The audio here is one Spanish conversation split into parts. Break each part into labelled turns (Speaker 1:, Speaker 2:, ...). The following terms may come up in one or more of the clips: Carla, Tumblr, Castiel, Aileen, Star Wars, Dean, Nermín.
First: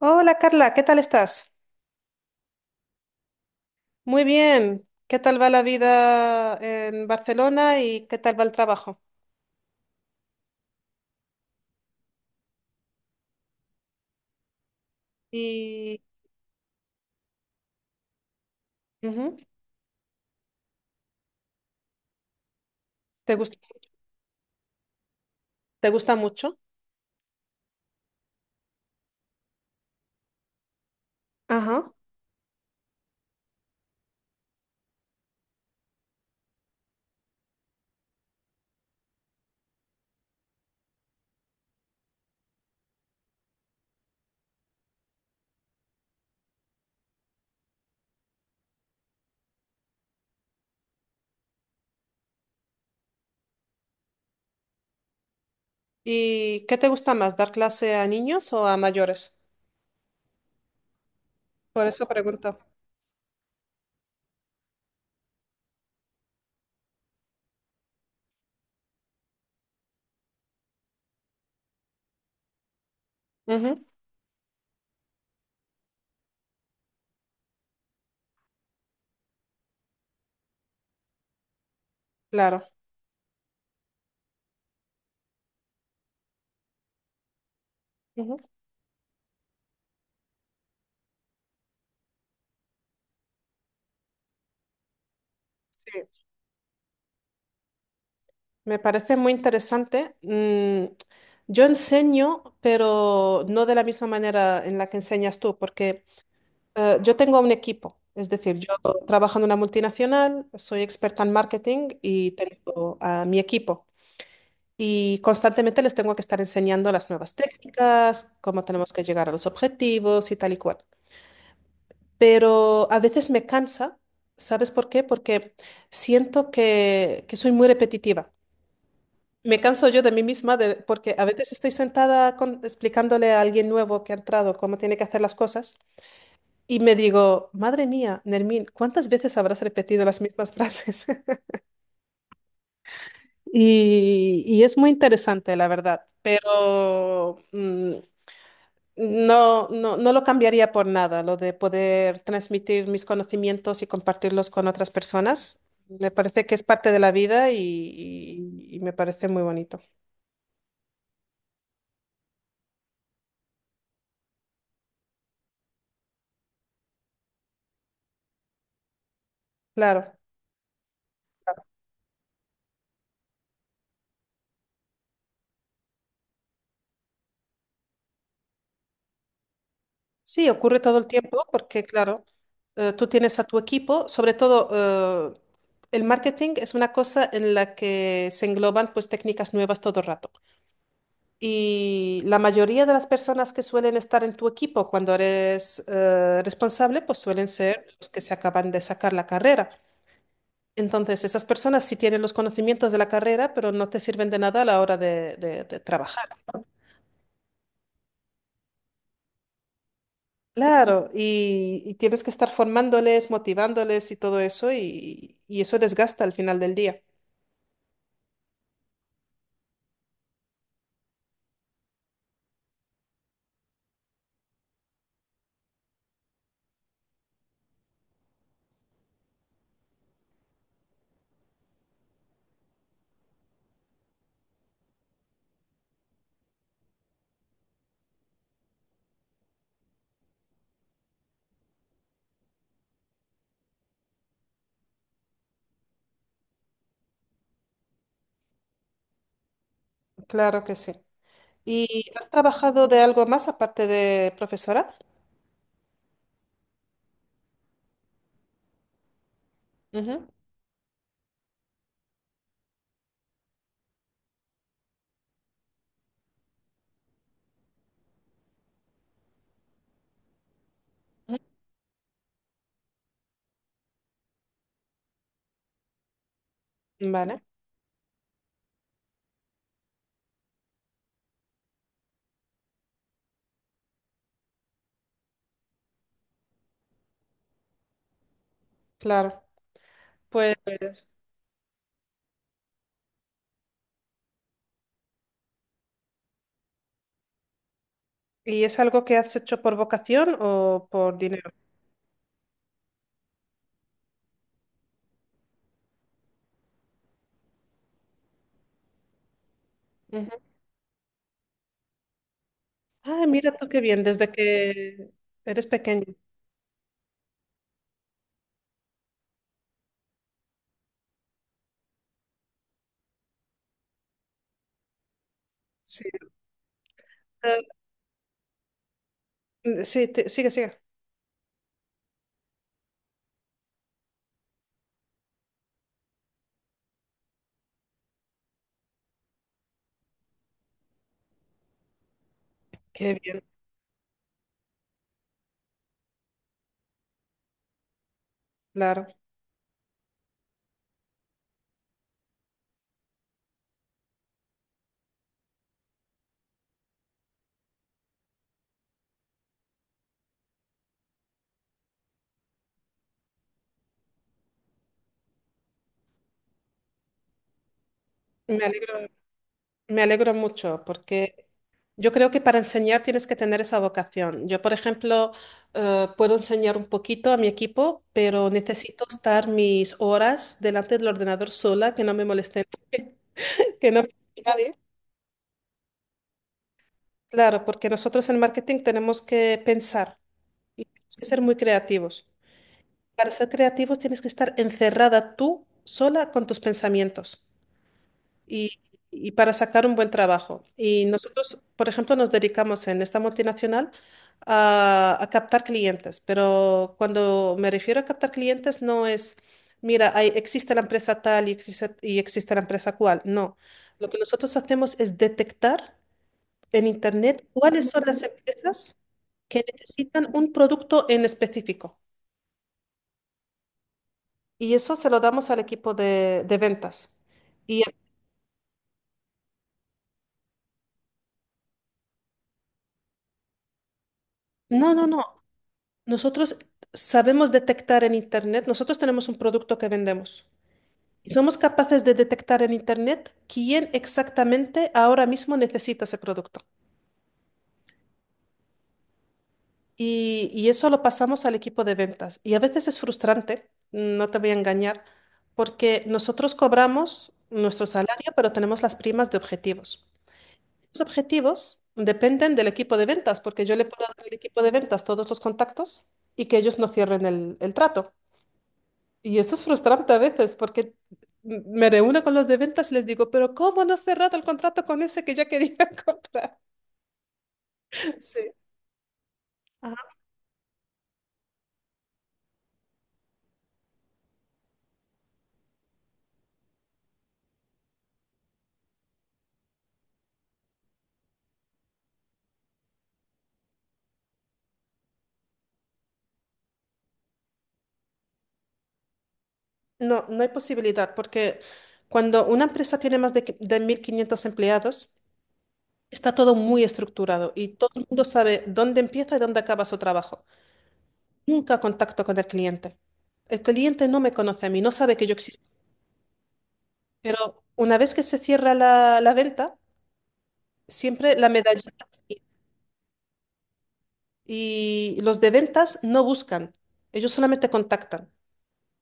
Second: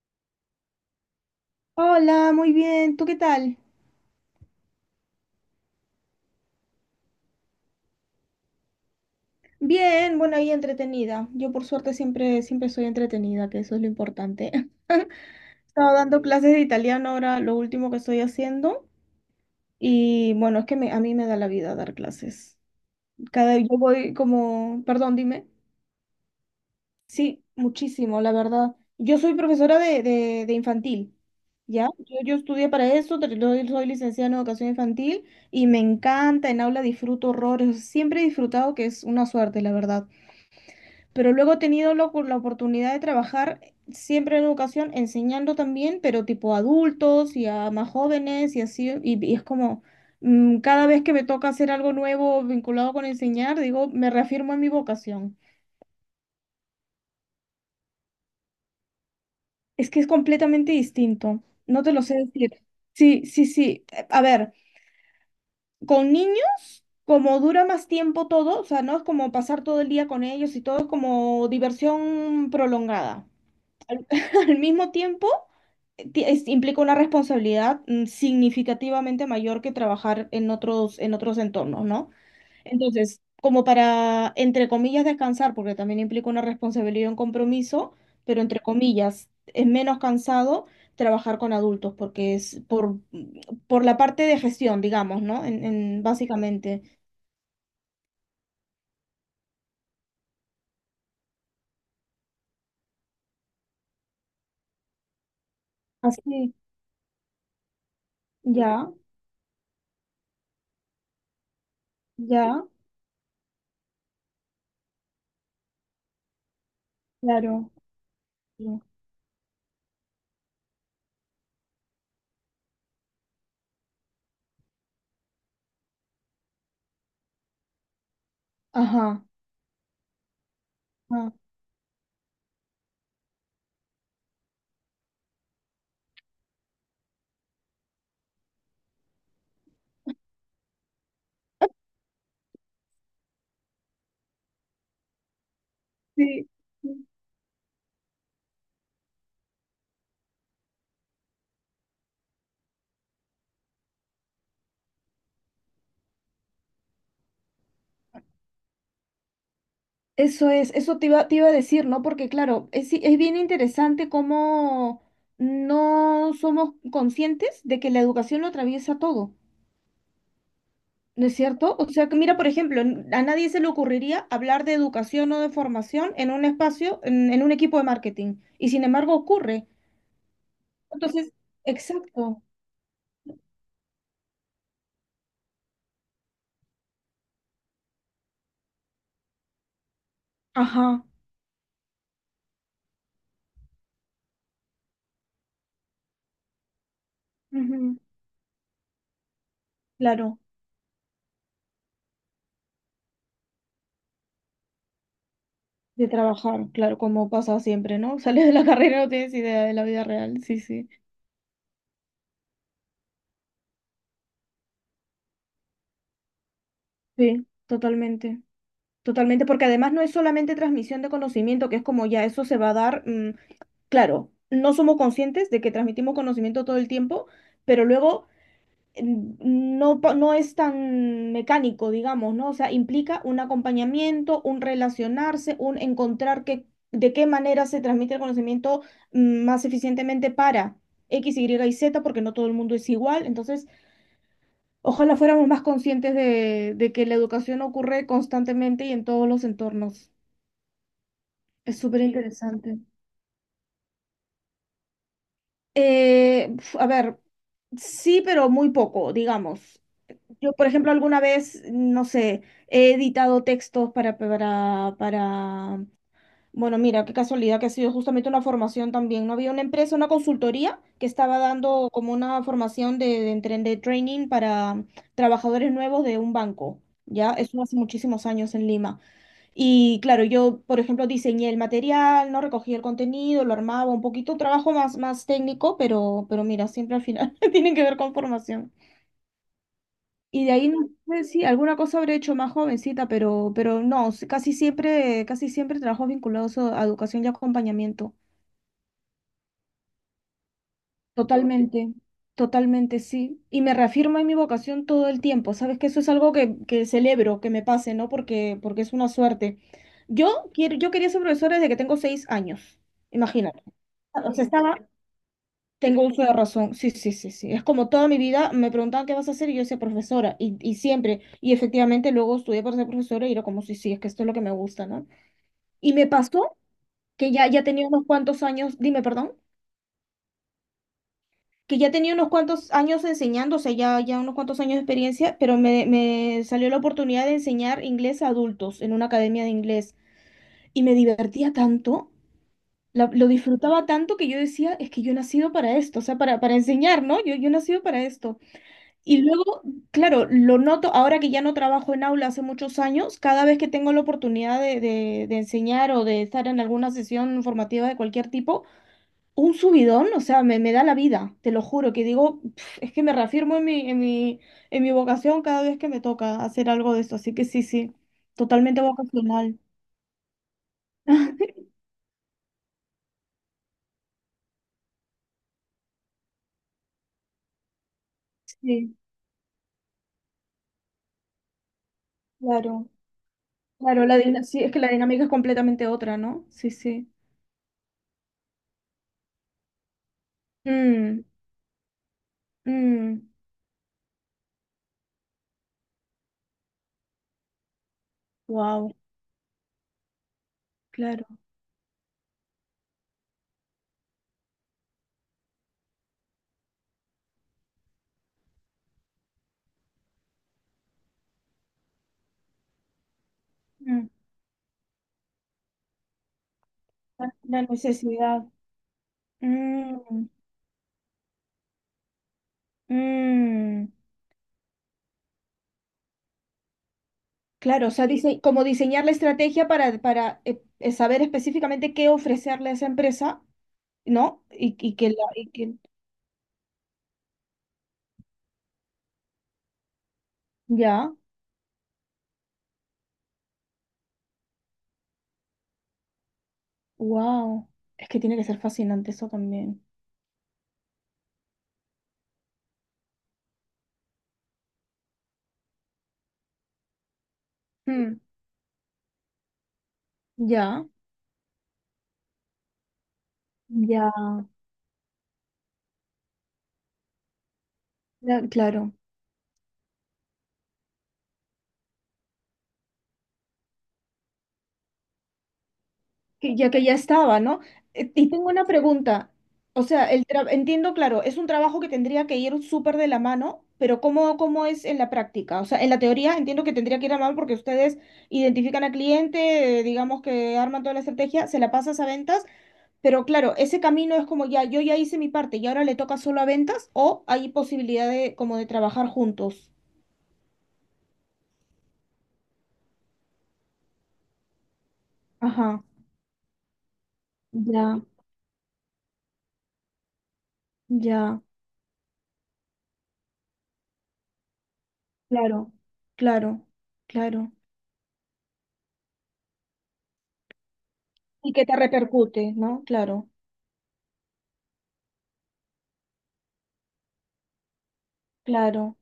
Speaker 1: Hola Carla, ¿qué tal estás?
Speaker 2: Hola, muy bien. ¿Tú qué tal?
Speaker 1: Muy bien. ¿Qué tal va la vida en Barcelona y qué tal va el trabajo?
Speaker 2: Bien, bueno, ahí entretenida. Yo por suerte siempre, siempre soy entretenida, que eso es lo importante. Estaba
Speaker 1: Y
Speaker 2: dando clases de italiano ahora, lo último que estoy haciendo.
Speaker 1: ujú.
Speaker 2: Y bueno, es que a mí me da la vida dar clases.
Speaker 1: ¿Te gusta,
Speaker 2: Cada, yo voy como, perdón, dime.
Speaker 1: ¿Te gusta mucho?
Speaker 2: Sí, muchísimo, la verdad. Yo soy profesora de infantil, ¿ya?
Speaker 1: Ajá.
Speaker 2: Yo estudié para eso, yo soy licenciada en educación infantil y me encanta, en aula disfruto horrores, siempre he disfrutado, que es una suerte, la verdad. Pero luego he tenido la oportunidad de trabajar siempre en educación, enseñando también, pero tipo a adultos y a más jóvenes y así, y es como cada vez que me toca hacer algo nuevo vinculado con enseñar, digo, me reafirmo en mi vocación.
Speaker 1: ¿Y qué te gusta más, dar clase a niños o a mayores?
Speaker 2: Es que es completamente distinto, no
Speaker 1: Por
Speaker 2: te lo
Speaker 1: eso
Speaker 2: sé
Speaker 1: pregunto.
Speaker 2: decir. Sí, sí, sí. A ver, con niños, como dura más tiempo todo, o sea, no es como pasar todo el día con ellos y todo es como diversión prolongada.
Speaker 1: Ujú.
Speaker 2: Al, al mismo tiempo, implica una responsabilidad significativamente mayor que trabajar en otros entornos, ¿no?
Speaker 1: Claro.
Speaker 2: Entonces, como para, entre comillas, descansar, porque también implica una responsabilidad y un compromiso,
Speaker 1: Ujú.
Speaker 2: pero entre comillas, es menos cansado trabajar con adultos, porque es por la parte de gestión, digamos, ¿no?
Speaker 1: Sí.
Speaker 2: Básicamente.
Speaker 1: Me parece muy interesante. Yo enseño, pero no de la misma manera en la que enseñas tú, porque
Speaker 2: Así,
Speaker 1: Yo tengo un equipo, es decir, yo
Speaker 2: ya,
Speaker 1: trabajo en una multinacional, soy experta en marketing y
Speaker 2: ya,
Speaker 1: tengo a mi equipo. Y constantemente les tengo que estar enseñando las nuevas
Speaker 2: claro.
Speaker 1: técnicas, cómo tenemos que llegar a los objetivos y tal y cual. Pero a veces me cansa, ¿sabes por qué? Porque siento que soy muy repetitiva.
Speaker 2: Ajá.
Speaker 1: Me canso yo de mí misma porque a
Speaker 2: Ajá.
Speaker 1: veces estoy sentada explicándole a alguien nuevo que ha entrado cómo tiene que hacer las cosas. Y me digo, madre mía, Nermín, ¿cuántas veces habrás repetido las mismas frases? Y es muy interesante, la verdad,
Speaker 2: Sí. Sí,
Speaker 1: pero no, no, no lo cambiaría por nada, lo de poder transmitir mis conocimientos y compartirlos con otras personas. Me parece que es parte de la vida y me parece muy bonito.
Speaker 2: eso es, eso te iba a decir, ¿no? Porque claro, es, sí, es bien interesante cómo no somos conscientes de que la educación lo atraviesa todo,
Speaker 1: Claro.
Speaker 2: ¿no es cierto? O sea, que mira, por ejemplo, a nadie se le ocurriría hablar de educación o de formación en un espacio, en un equipo de marketing, y sin embargo ocurre.
Speaker 1: Sí, ocurre todo el
Speaker 2: Entonces,
Speaker 1: tiempo porque, claro,
Speaker 2: exacto.
Speaker 1: tú tienes a tu equipo, sobre todo el marketing es una cosa en la que se engloban pues técnicas nuevas todo el rato.
Speaker 2: Ajá.
Speaker 1: Y la mayoría de las personas que suelen estar en tu equipo cuando eres responsable, pues suelen ser
Speaker 2: Ujú.
Speaker 1: los que se acaban de sacar la carrera.
Speaker 2: Claro,
Speaker 1: Entonces, esas personas sí tienen los conocimientos de la carrera, pero no te sirven de nada a la hora de
Speaker 2: de
Speaker 1: trabajar.
Speaker 2: trabajar, claro, como pasa siempre, ¿no? Sales de la carrera y no tienes idea de la vida real, sí, sí.
Speaker 1: Claro, y tienes que estar formándoles, motivándoles y todo eso, y eso desgasta al final del día.
Speaker 2: Sí, totalmente. Totalmente, porque además no es solamente transmisión de conocimiento, que es como ya eso se va a dar, claro, no somos conscientes de que transmitimos conocimiento todo el tiempo, pero luego no, no es tan mecánico, digamos, ¿no? O sea, implica un acompañamiento, un relacionarse, un encontrar que, de qué manera se transmite el conocimiento más eficientemente para X, Y y Z, porque no todo el mundo es igual, entonces... Ojalá fuéramos más conscientes de que la educación ocurre constantemente y en todos los entornos.
Speaker 1: Claro que sí.
Speaker 2: Es
Speaker 1: ¿Y
Speaker 2: súper
Speaker 1: has
Speaker 2: interesante.
Speaker 1: trabajado de algo más aparte de profesora?
Speaker 2: Uf, a ver, sí, pero muy poco, digamos.
Speaker 1: Ujú.
Speaker 2: Yo, por ejemplo, alguna vez, no sé, he editado textos bueno, mira, qué casualidad que ha sido justamente una formación también, ¿no? Había una empresa, una consultoría que estaba dando como una formación de training para trabajadores nuevos de un banco, ya,
Speaker 1: Vale,
Speaker 2: eso hace muchísimos años en Lima. Y claro, yo, por ejemplo, diseñé el material, ¿no? Recogí el contenido, lo armaba un poquito, trabajo más, más técnico, pero mira, siempre al final tienen que ver con formación.
Speaker 1: claro.
Speaker 2: Y de
Speaker 1: Pues,
Speaker 2: ahí no sé si alguna cosa habré hecho más jovencita, pero no, casi siempre trabajos vinculados a educación y acompañamiento.
Speaker 1: ¿y es algo que has hecho por vocación o por dinero?
Speaker 2: Totalmente, totalmente, sí. Y me reafirma en mi vocación todo el tiempo. Sabes que eso es algo que celebro, que me pase, ¿no? Porque es una suerte.
Speaker 1: Ujú.
Speaker 2: Yo quería ser profesora desde que tengo 6 años.
Speaker 1: Ay, mira
Speaker 2: Imagínate.
Speaker 1: tú qué bien, desde
Speaker 2: O sea,
Speaker 1: que eres
Speaker 2: tengo
Speaker 1: pequeño.
Speaker 2: uso de razón. Sí, sí, sí, sí. Es como toda mi vida me preguntaban qué vas a hacer y yo decía profesora. Y siempre. Y efectivamente luego estudié para ser profesora y era como, sí, sí, es que esto es lo que me gusta, ¿no? Y
Speaker 1: Sí.
Speaker 2: me pasó que ya tenía unos cuantos años. Dime, perdón.
Speaker 1: Sí, sigue, sigue.
Speaker 2: Que ya, tenía unos cuantos años enseñando, o sea, ya, ya unos cuantos años de experiencia, pero me salió la oportunidad de enseñar inglés a adultos en una academia de inglés y me divertía tanto,
Speaker 1: Qué
Speaker 2: lo
Speaker 1: bien,
Speaker 2: disfrutaba tanto que yo decía, es que yo he nacido para esto, o sea, para enseñar, ¿no? Yo he nacido para esto.
Speaker 1: claro.
Speaker 2: Y luego, claro, lo noto ahora que ya no trabajo en aula hace muchos años, cada vez que tengo la oportunidad de enseñar o de estar en alguna sesión formativa de cualquier tipo, un subidón, o sea, me da la vida, te lo juro, que digo: "Pf, es que me reafirmo en mi vocación cada vez que me toca hacer algo de esto, así que sí, sí,
Speaker 1: Me
Speaker 2: totalmente
Speaker 1: alegro,
Speaker 2: vocacional".
Speaker 1: me alegro mucho porque yo creo que para enseñar tienes que tener esa vocación. Yo, por ejemplo, puedo enseñar un poquito a mi equipo, pero
Speaker 2: Sí,
Speaker 1: necesito estar mis horas delante del ordenador sola, que no me molesten,
Speaker 2: claro,
Speaker 1: que no
Speaker 2: claro,
Speaker 1: me moleste
Speaker 2: sí, es que
Speaker 1: nadie.
Speaker 2: la dinámica es completamente otra, ¿no? Sí, sí.
Speaker 1: Claro, porque nosotros en marketing tenemos que pensar y tenemos
Speaker 2: Mm,
Speaker 1: que ser muy creativos.
Speaker 2: mm,
Speaker 1: Para ser creativos tienes que estar encerrada tú sola con tus pensamientos y,
Speaker 2: wow,
Speaker 1: y para sacar un buen trabajo. Y
Speaker 2: claro.
Speaker 1: nosotros, por ejemplo, nos dedicamos en esta multinacional a captar clientes, pero cuando me refiero a captar clientes no es, mira, existe la empresa tal y existe la empresa cual. No, lo
Speaker 2: Mm,
Speaker 1: que nosotros hacemos es detectar en
Speaker 2: la
Speaker 1: Internet
Speaker 2: la
Speaker 1: cuáles son las
Speaker 2: necesidad.
Speaker 1: empresas que
Speaker 2: Mm,
Speaker 1: necesitan un producto en específico.
Speaker 2: mm.
Speaker 1: Y eso se lo damos al equipo de ventas. Y
Speaker 2: Claro, o sea, dice, como diseñar la estrategia para saber específicamente qué ofrecerle a esa empresa, ¿no? Y,
Speaker 1: no,
Speaker 2: y
Speaker 1: no, no.
Speaker 2: y que
Speaker 1: Nosotros sabemos detectar en Internet, nosotros tenemos un producto que vendemos.
Speaker 2: ya,
Speaker 1: Y somos capaces de detectar en Internet quién exactamente ahora mismo necesita ese producto.
Speaker 2: wow. Es que tiene que ser fascinante eso también.
Speaker 1: Y eso lo pasamos al equipo de ventas. Y a veces es frustrante, no te voy a engañar, porque nosotros cobramos nuestro
Speaker 2: Hmm.
Speaker 1: salario, pero tenemos las primas de objetivos.
Speaker 2: Ya,
Speaker 1: Los objetivos dependen del equipo de ventas, porque yo le puedo
Speaker 2: ya,
Speaker 1: dar al equipo de ventas todos los contactos y que ellos no cierren el trato.
Speaker 2: ya, claro.
Speaker 1: Y eso es frustrante a veces porque me reúno con los de ventas y les digo, pero ¿cómo no has cerrado el contrato con ese que ya quería comprar?
Speaker 2: Ya que ya estaba, ¿no? Y tengo
Speaker 1: Sí.
Speaker 2: una pregunta. O sea,
Speaker 1: Ajá.
Speaker 2: entiendo, claro, es un trabajo que tendría que ir súper de la mano, pero ¿cómo es en la práctica? O sea, en la teoría entiendo que tendría que ir a mano porque ustedes identifican al cliente, digamos que arman toda la estrategia, se la pasas a ventas. Pero claro, ese camino es como ya, yo ya hice mi parte y ahora, ¿le toca solo a ventas o hay posibilidad de como de trabajar juntos?
Speaker 1: No, no hay posibilidad porque cuando una empresa tiene más de 1.500 empleados,
Speaker 2: Ajá,
Speaker 1: está todo muy estructurado y todo
Speaker 2: ya,
Speaker 1: el mundo sabe dónde empieza y dónde acaba su trabajo.
Speaker 2: ya,
Speaker 1: Nunca contacto con el cliente. El cliente no me conoce a mí, no sabe que yo existo.
Speaker 2: claro, claro, claro.
Speaker 1: Pero una vez que se cierra la venta, siempre la
Speaker 2: Y que te
Speaker 1: medallita. Sí.
Speaker 2: repercute, ¿no? Claro,
Speaker 1: Y los de ventas no buscan, ellos solamente contactan.
Speaker 2: claro,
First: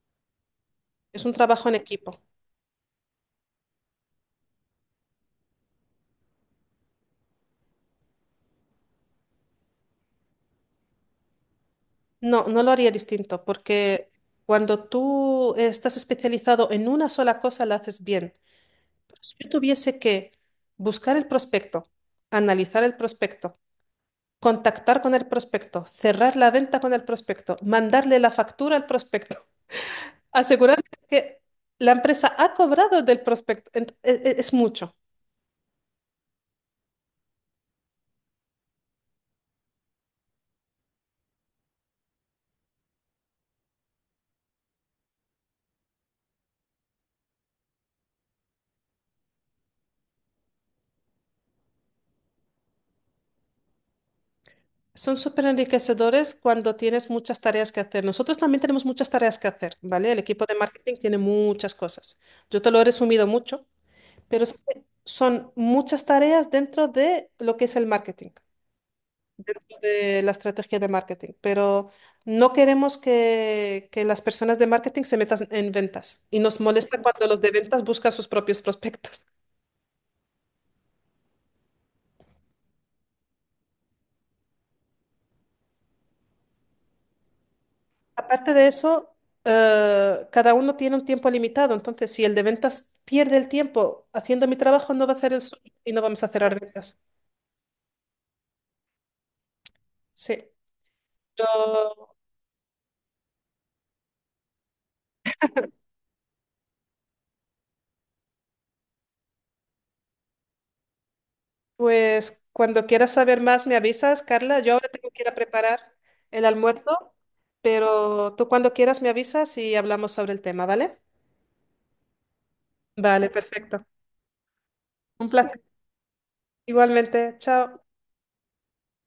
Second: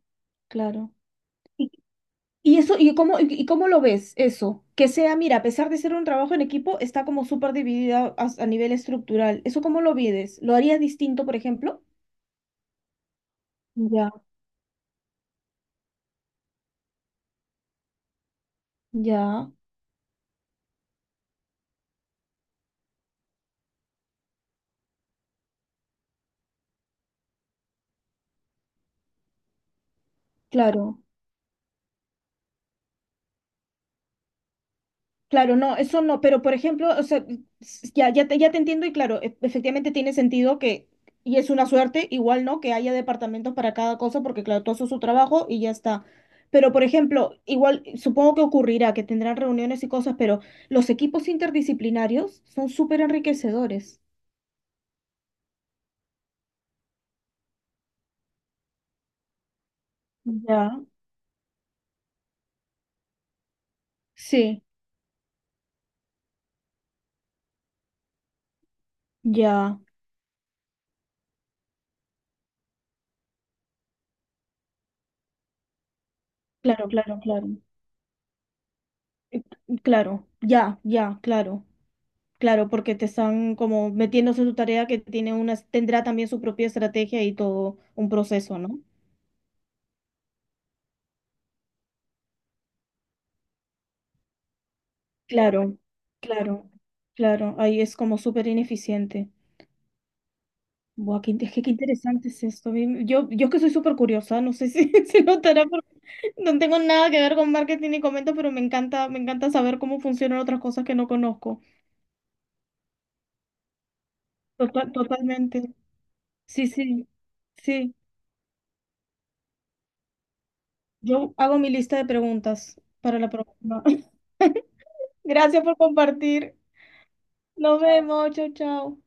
Speaker 2: claro.
Speaker 1: Es un trabajo
Speaker 2: Y,
Speaker 1: en equipo.
Speaker 2: y eso, ¿y cómo lo ves eso? Que sea, mira, a pesar de ser un trabajo en equipo, está como súper dividida a nivel estructural. ¿Eso cómo lo vives? ¿Lo harías distinto, por ejemplo?
Speaker 1: No, no lo haría distinto, porque
Speaker 2: Ya,
Speaker 1: cuando tú estás especializado en una sola cosa, la haces bien. Pero si yo
Speaker 2: ya,
Speaker 1: tuviese que buscar el prospecto, analizar el prospecto, contactar con el prospecto, cerrar la venta con el prospecto, mandarle la factura al prospecto, asegurarme
Speaker 2: claro.
Speaker 1: que la empresa ha cobrado del prospecto, es mucho.
Speaker 2: Claro, no, eso no, pero por ejemplo, o sea, ya, ya te entiendo y claro, efectivamente tiene sentido que, y es una suerte, igual, ¿no? Que haya departamentos para cada cosa, porque claro, todo eso es su trabajo y ya está. Pero por ejemplo, igual, supongo que ocurrirá, que tendrán reuniones y cosas, pero los equipos interdisciplinarios son súper enriquecedores.
Speaker 1: Son súper enriquecedores cuando tienes muchas tareas que hacer. Nosotros también tenemos muchas tareas que hacer, ¿vale? El equipo de
Speaker 2: Ya,
Speaker 1: marketing tiene muchas cosas. Yo te lo he resumido mucho, pero es
Speaker 2: sí,
Speaker 1: que son muchas tareas dentro de lo que es el marketing, dentro
Speaker 2: ya,
Speaker 1: de la estrategia de marketing. Pero no queremos que las personas de marketing se metan en ventas y nos
Speaker 2: claro,
Speaker 1: molesta
Speaker 2: claro,
Speaker 1: cuando los
Speaker 2: claro.
Speaker 1: de ventas buscan sus propios prospectos.
Speaker 2: Eh, Claro, ya, ya, claro. Claro, porque te están como metiéndose en tu tarea que tiene tendrá también su propia estrategia y todo un
Speaker 1: Aparte
Speaker 2: proceso,
Speaker 1: de
Speaker 2: ¿no?
Speaker 1: eso, cada uno tiene un tiempo limitado, entonces si el de ventas pierde el tiempo haciendo mi trabajo, no va a hacer el suyo
Speaker 2: Claro,
Speaker 1: y no vamos a cerrar
Speaker 2: claro,
Speaker 1: ventas.
Speaker 2: claro. Ahí es como súper ineficiente.
Speaker 1: Sí.
Speaker 2: Buah, es que qué
Speaker 1: Pero,
Speaker 2: interesante es esto. Yo es que soy súper curiosa, no sé si se notará, porque no tengo nada que ver con marketing ni comento, pero me encanta saber cómo funcionan otras cosas que no conozco.
Speaker 1: pues cuando quieras saber más, me avisas, Carla. Yo ahora tengo que ir a
Speaker 2: Totalmente.
Speaker 1: preparar el
Speaker 2: Sí, sí,
Speaker 1: almuerzo,
Speaker 2: sí.
Speaker 1: pero tú cuando quieras me avisas y hablamos sobre el tema, ¿vale?
Speaker 2: Yo hago mi lista de preguntas para
Speaker 1: Vale,
Speaker 2: la próxima.
Speaker 1: perfecto. Un placer.
Speaker 2: Gracias por compartir.
Speaker 1: Igualmente, chao.
Speaker 2: Nos vemos, chau, chau.